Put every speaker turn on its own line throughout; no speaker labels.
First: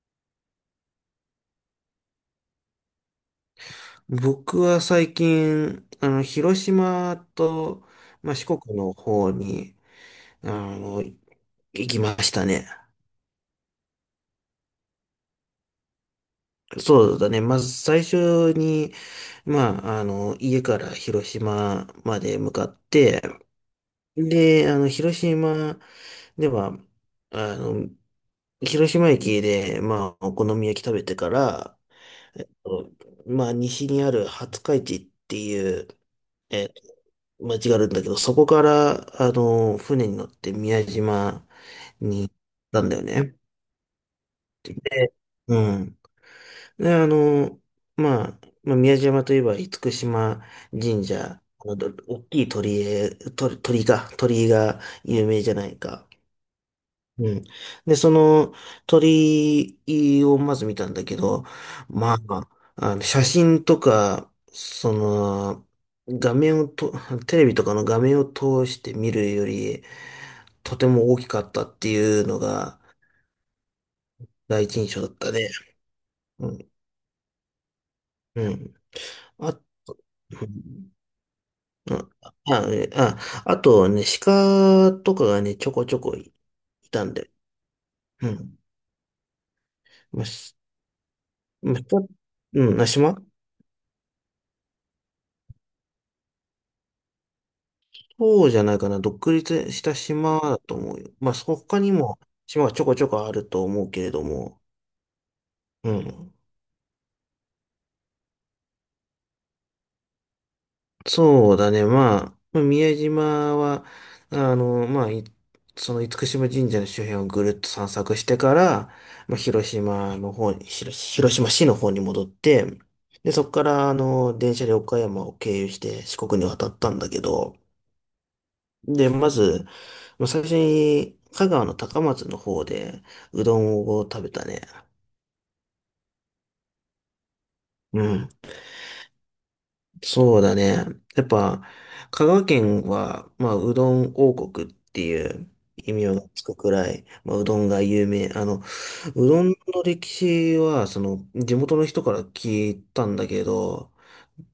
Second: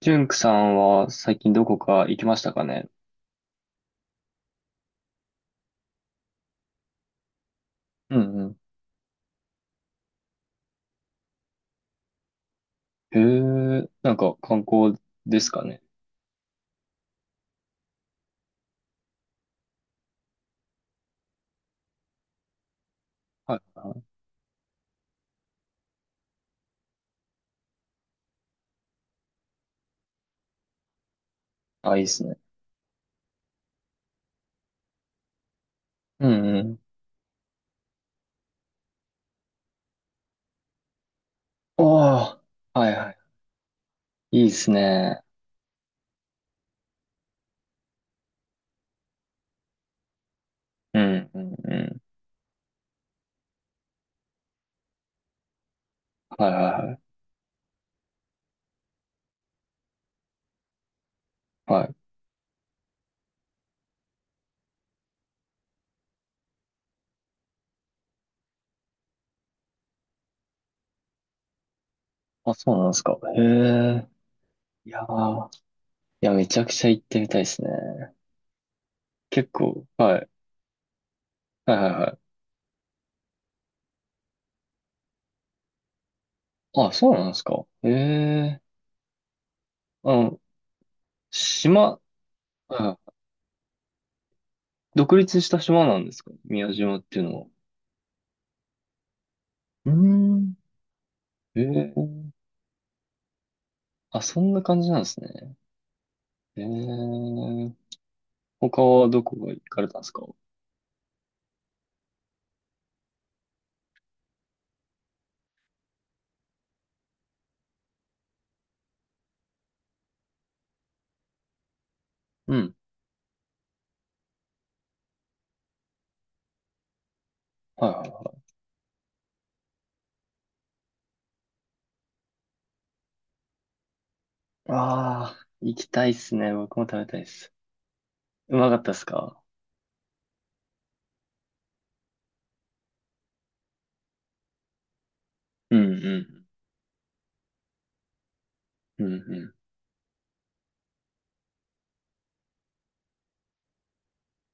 ジュンクさんは最近どこか行きましたかね？
僕は最近、広島と、
う
四
ん
国の方に、あ行きましたね。
うん。へえ、なんか観光ですかね。
そうだね。まず最初に、家から広島まで向かって、
はいはい。
で、広島では、あの、広島駅で、お好み焼き食べてから、
あ、いいっすね。
えっと、西にある廿日市っていう、
うんうん。
間違うんだけど、そこから、船に乗って宮島に行っ
ああ、
た
は
ん
い
だよ
はい。
ね。
いいです
で、
ね。
うん。で、宮島といえば、厳島
う
神社、
んうんう
ど
ん。
大きい鳥居へ、鳥居か、鳥居が有名じゃないか。
はいはいは
うん。で、その鳥をまず見たんだけど、
い。はい。
まあ、あの写真とか、その、画面をと、テレビとかの画面を通して見るより、とても大きかったっていうの
あ、そう
が
なんですか。へえ。
第一印
い
象
や
だった
ー、
ね。
いや、め
う
ちゃ
ん。
くちゃ行ってみたいですね。
うん。
結
あ、
構、はい。
うん
はいはいはい。
えああとね、鹿とかがね、ちょこちょこい
あ、
た
そ
ん
うなん
で。
ですか。へ
うん。
え。あ
まあ、
の、
し
島、は
鹿う
い
ん、な、
はい。
島
独立した島なんですか、宮島っていうのは？
そうじゃないかな。独立し
うー
た島
ん。
だと思うよ。
え
他
え
にも
ー。
島はちょこちょこあると思うけれ
あ、
ど
そんな
も。
感じなんですね。
うん。
ええー。他はどこが行かれたんですか？
そうだね。宮島は、あの、まあ、いその厳島神社の周辺をぐるっと散策してから、広島の方に、広島市の方に戻っ
うん。
て、で、そこから、電車で岡山を経由して四国に渡ったんだけど、
はいはいは
で、まず、最初に、香川の高松の方で、うどんを食べたね。
い。ああ、行きたいっすね。僕も食べたいっす。
うん。
うまかったっすか？
そうだね。やっぱ、香川県は、うどん王国っていう
うん
異名
う
がつ
ん。
くくらい、うどんが有名。
うん
うどん
う
の歴史は、その、地元の人から聞いたんだけど、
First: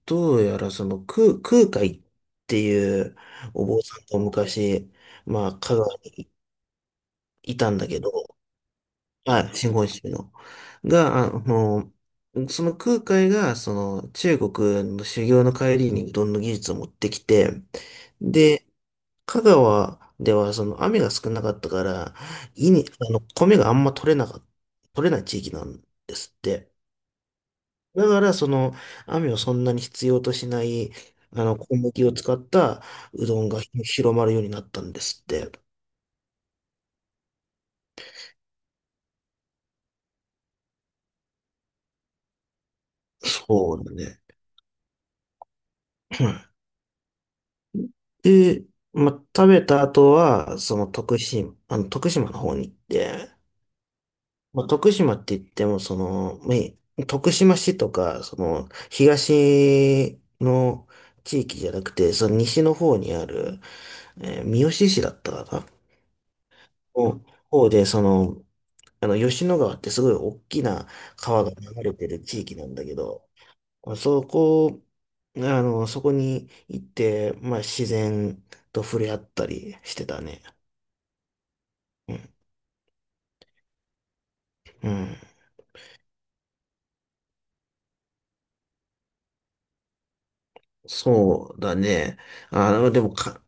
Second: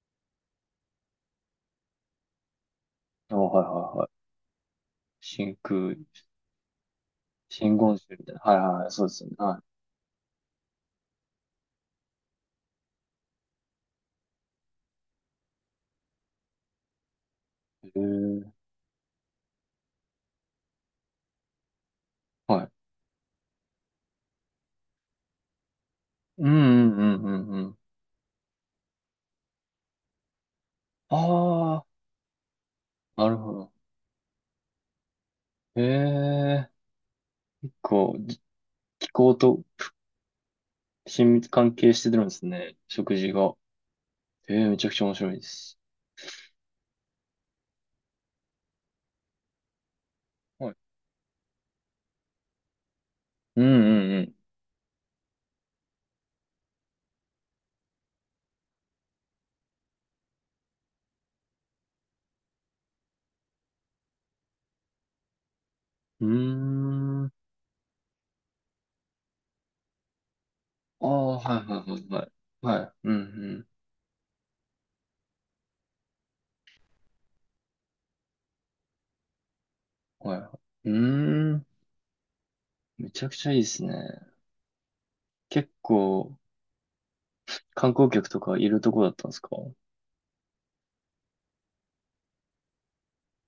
どうやらその、空海っていう
ん。あ、はい
お坊
は
さ
いは
んが
い。
昔、
真
香川
空、
にいた
真言
んだけど、
宗みたいな。はいはいはい。そうですよね。
はい、
は
真言宗の。が、その空海が、その中国の修行の帰りにうどんの技術を持ってきて、
い。へえー。
で、香川ではその雨が少なかったから、
は
い
い。
に、あの、米があんま取れない地域なんですっ
う
て。
んうんうんうんうん。
だから、その、雨をそんなに必要としない、小
あ
麦を使った
あ、
う
なる
どん
ほ
が
ど。
広まるようになったんですって。
へえ。結構、気候と親密関係してるんですね。食事が。
そうだね。
ええ、めちゃくちゃ面白いです。
で、食べた後は、
はい。
徳島の方に行って、
うんうん
徳島って言っても、その、徳島市とか、その、東の地域じゃなくて、その西の方にある、三好市だったかな
うん。うー
の
ん。
方で、その、吉野川ってすごい大きな
ああ、
川が
はい
流
はい
れ
は
て
い
る
はい。
地域なんだ
はい。
け
うん
ど、
う
そこ、そこに行って、自然と触れ合ったりしてた
ん。はい
ね。
はい。うーん。
うん
めちゃくちゃいいですね。
うん、
結構、観光客とかいるとこだったんですか？
そうだね。あ、でもか、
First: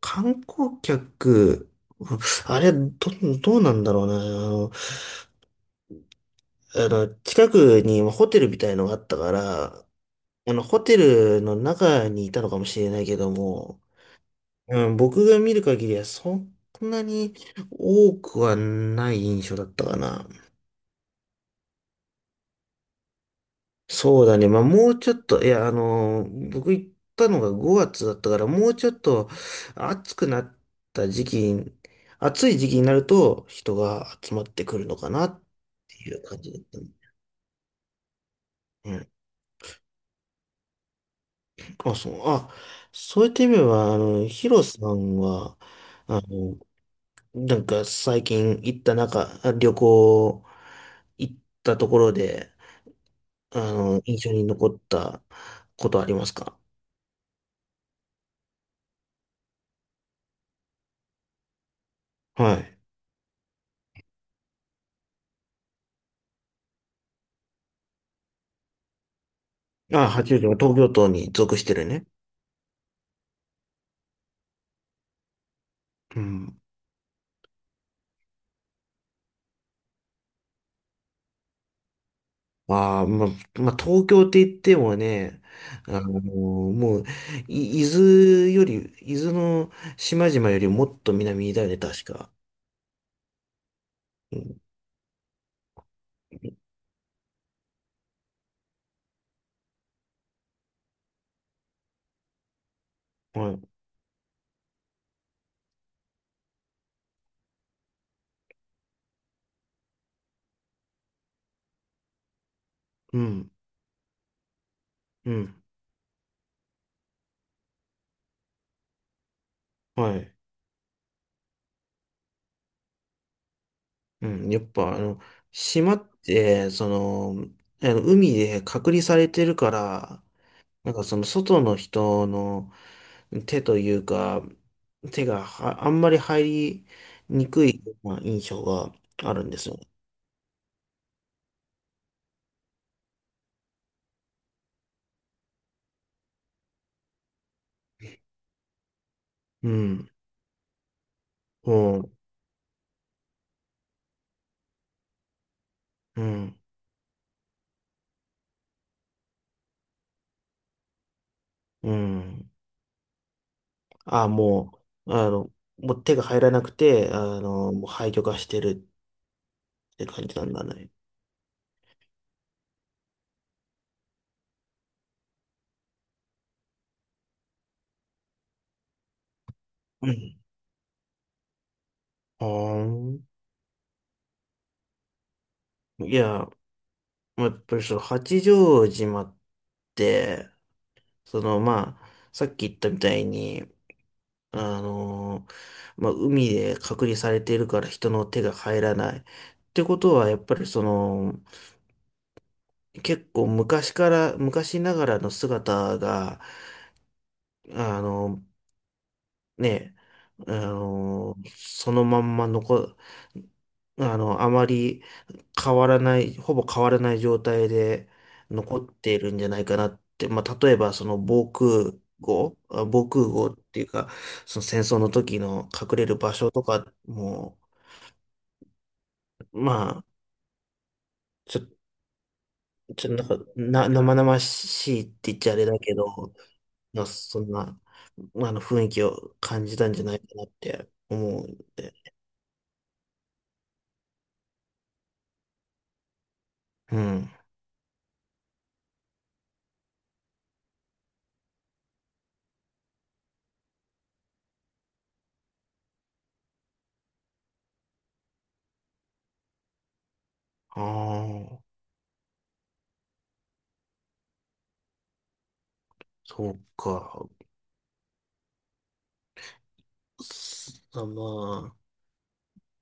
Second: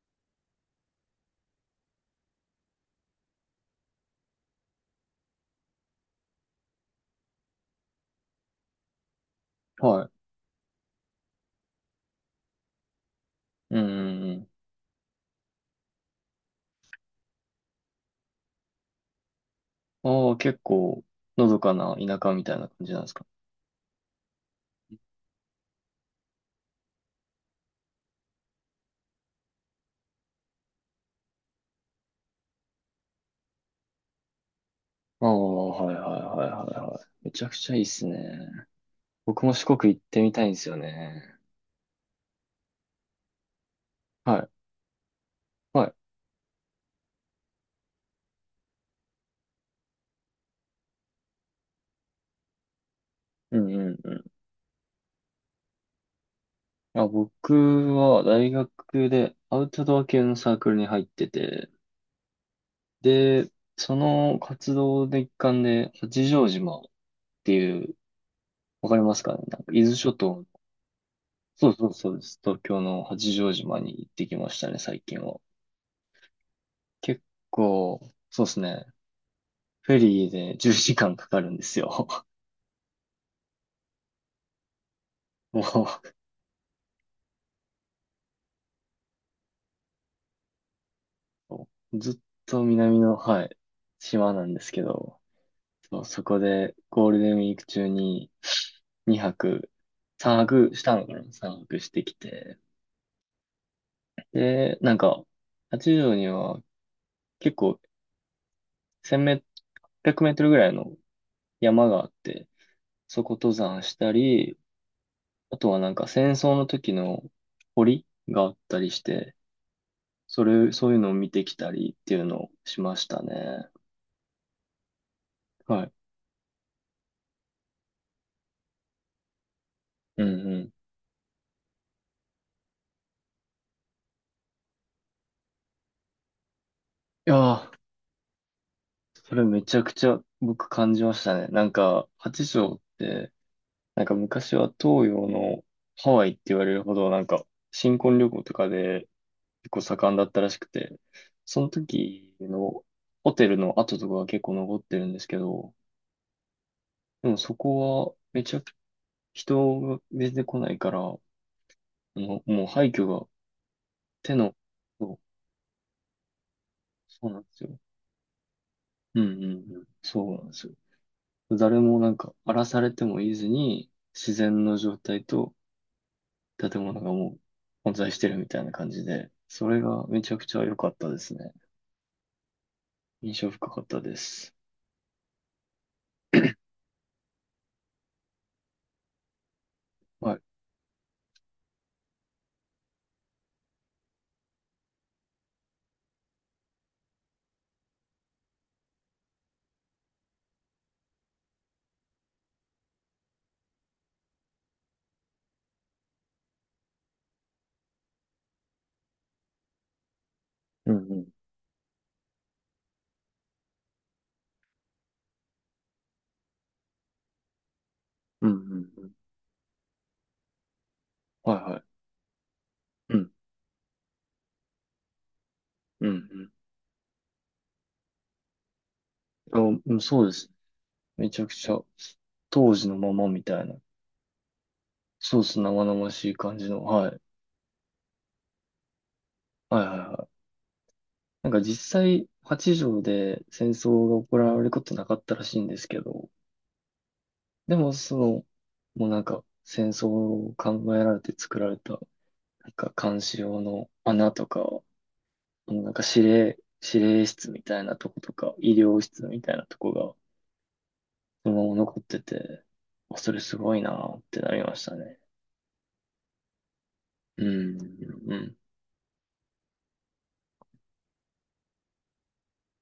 観光客、うんあれ、ど、どうなんだろうな。近くにホテルみたいのがあったから、
はい。
ホテルの中にいたのかもしれないけど
う
も、
んうん
うん、僕が見る限りはそんなに多くはない印象だったか
う
な。
ん。ああ、結構、のどかな田舎みたいな感じなんですか？
そうだね。もうちょっと、いや、僕行ったのが5月だったから、もうちょっと暑くなった時期に、暑い時期になると人が集まってくるのかな
ああ、
っ
はい
て
は
い
い
う感
はい
じだっ
は
た
い
ね。
はい。めちゃくちゃいいっすね。
うん。
僕も四国行ってみたいんですよね。
あ、そう、あ、そういった意味では、
は
ヒ
い。
ロさんは、
はい。
あの、なんか最近行った旅行行ったところで、
うんうんう
印
ん。
象に残ったことありますか？
あ、僕は大学でアウトドア系のサークルに入ってて、
はい。
で、その活動の一環で、八丈島っていう、わかりますかね？なんか伊豆
あ、
諸
八
島
王
の、
子は東京都に属し
そう
てる
そう
ね。
そうです。東京の八丈島に行ってきましたね、最近は。
うん。
結構、そうですね。フェリーで10時間かかるんですよ。
ああ、東京って言ってもね、
も
あのもう、い伊豆より、伊豆の島々よりもっと南だよね、
う、
確
ずっ
か。
と南の、はい、島
う
なん
ん。
ですけど、そう、そこでゴールデンウィーク中に2泊、3泊したのかな？ 3 泊してきて。
はい。
で、なんか、八丈には結構1メ、800メートルぐらいの山があって、
う
そこ
ん。
登山したり、
う
あ
ん。
とはなんか戦争の時の堀があったりして、
はい。
そういうのを見てきたりっていうのをしましたね。
うん。やっぱ、
はい。
島って、その、あの海で隔離されてるか
う
ら、
んうん。い
なんかその外の人の手というか、手はあんまり入り
や
にく
ー、
い、印象が
そ
あ
れ
るんで
め
す
ち
よ。
ゃくちゃ僕感じましたね。なんか、八丈って、なんか昔は東洋のハワイって言われるほど、なんか新婚旅行とかで
う
結構
ん。
盛んだったらしくて、その
うん、
時のホテルの跡とかが結構残ってるんですけど、
うん、
でもそこはめちゃく人が全然来ないから、も
う
う、
ん。
もう廃墟が
あ、
手の、そう、
もう手が入らなくて、
そうなんですよ。
もう廃墟化してる
うんうんうん。
って感
そ
じ
うな
な
んで
んだ
すよ。
ね。
誰もなんか荒らされてもいずに、自然の状態と建物がもう混在してるみたいな感じで、それが
う
めちゃ
ん。
くちゃ良かったですね。印
は
象深かったです。
あ。いや、やっぱりその八丈島っ
はい。
て、そのまあ、さっき言ったみたいに、あの、海で隔離されているから人の手が入らない。ってことは、やっぱりその、結構昔から、昔ながらの姿が、あの、ね、あ
うんうん。
のーそのまんま残、あの、あまり変わらない、ほぼ変わらない状態で
うんう
残
ん
っ
うん。
ているんじゃないかなって、例えばその防
はいは
空
い。
壕、防
う
空
ん
壕っていうか、その戦争の時の隠れ
う
る場所
ん
とかも、
う
ま
ん。あ、うん、
あ、
そうです。めちゃく
ちょ、
ちゃ、当時の
ちょ、
ま
な
ま
んか、
みたいな。
生々しいって言
そ
っ
うで
ちゃあ
す。
れだ
生
けど、
々しい感じの。はい。
そんな、雰囲気を感じ
はい
たん
はい
じゃない
は
かなっ
い。
て思
なん
う。
か実際、八条で戦争が行われることなかったらしいんですけど、
うん。
でもその、もうなんか戦争を考えられて作られた、なんか監視用の穴とか、もうなんか司令室みたいなとことか、医療室みたいなとこが、
あ
そ
あ。
のまま残ってて、あ、それすごいなってなりましたね。
そうか。
うん、うん。
すあ、まあ、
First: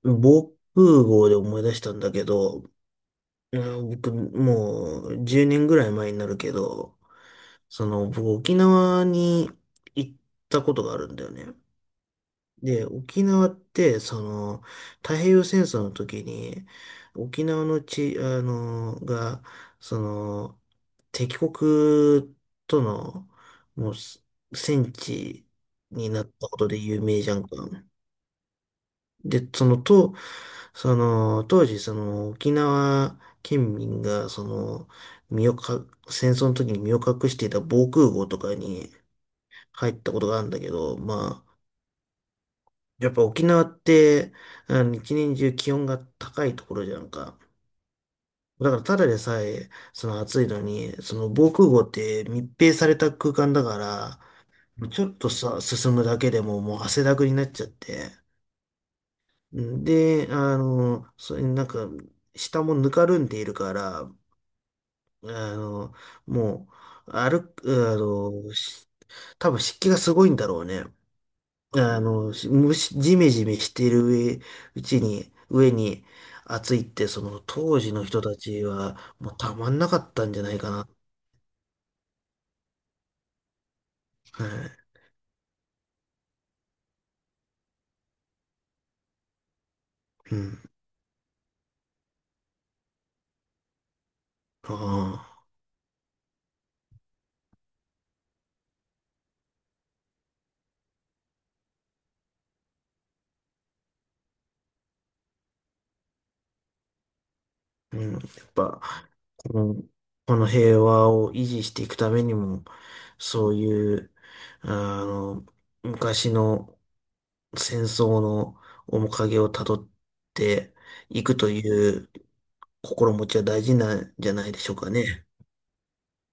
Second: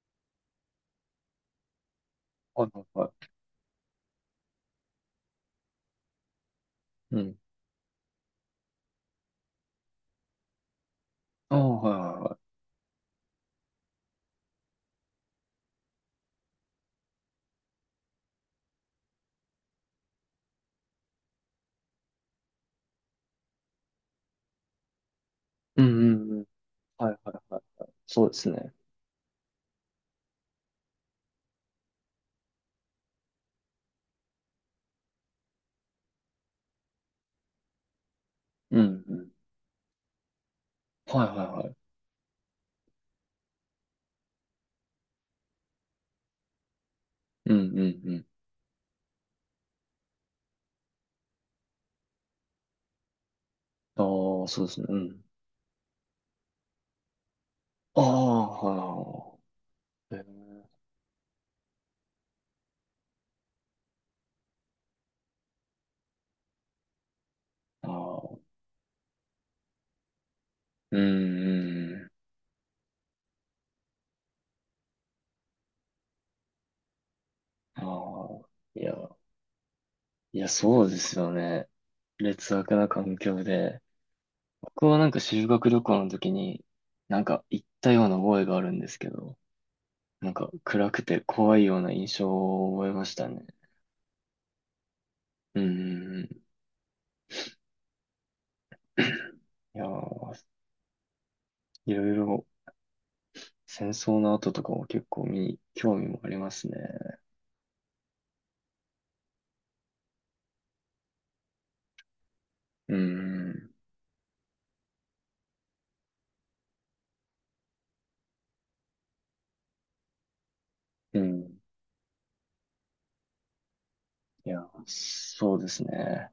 防空壕で思い出したんだけ
はい
ど、
はいはい。
うん僕、もう10年ぐらい前になるけど、
うん。
その、僕、沖縄に行ったことがあるんだよね。
ああ、はいはいはい。
で、沖縄って、その、太平洋戦争の時に、沖縄の地が、その、敵国との、もう、戦地
うん、
に
う
なっ
ん、うん。
たことで有
はいはい
名じゃんか。
はいはい。そうですね。
で、その、当時、その、沖縄県民が、その、身をか、戦争の時に身を隠していた防空壕とか
う
に
ん、うん。
入ったことがあるんだけど、
はいはいはい。
やっぱ沖縄って、一年中気温が高いところじゃんか。
うん、うん、う
だから、ただでさえ、その暑いのに、その防空壕って密閉された空間だか
ん。ああ、そうですね。
ら、
う
ちょっ
ん。
とさ、進むだけでももう汗だくになっちゃっ
あ
て、
あ、は
うん
いはいはい。
で、あ
え
の、それなんか、下もぬかるんでいるから、あの、もう、歩
ー、
く、あ
ああ、
の、し多分湿気がすごいんだろうね。
うん、うん。
蒸し、ジメジメしてる上、うちに、上に暑いって、その当
あ
時の人た
あ、
ち
いや、
は、もうたまんなかったん
い
じゃ
や、
ないか
そ
な。
うですよね。劣悪な環境で。僕
は
はなんか修学旅行の時に、なんか行ったような覚えがあるんですけど、なん
い。う
か
ん。
暗くて怖いような印象を覚えましたね。
あ
うーん。いやー、いろいろ戦争の後とかも結構興味もありますね。
あ。うん。やっぱ、もうこの平和を維持していくためにも、
うー
そう
ん。
いう、あの、昔の戦争の面影をたどって
う
いくと
ん。
いう心持ちは大事なんじゃな
い
いで
や、
しょうかね。
そうですね。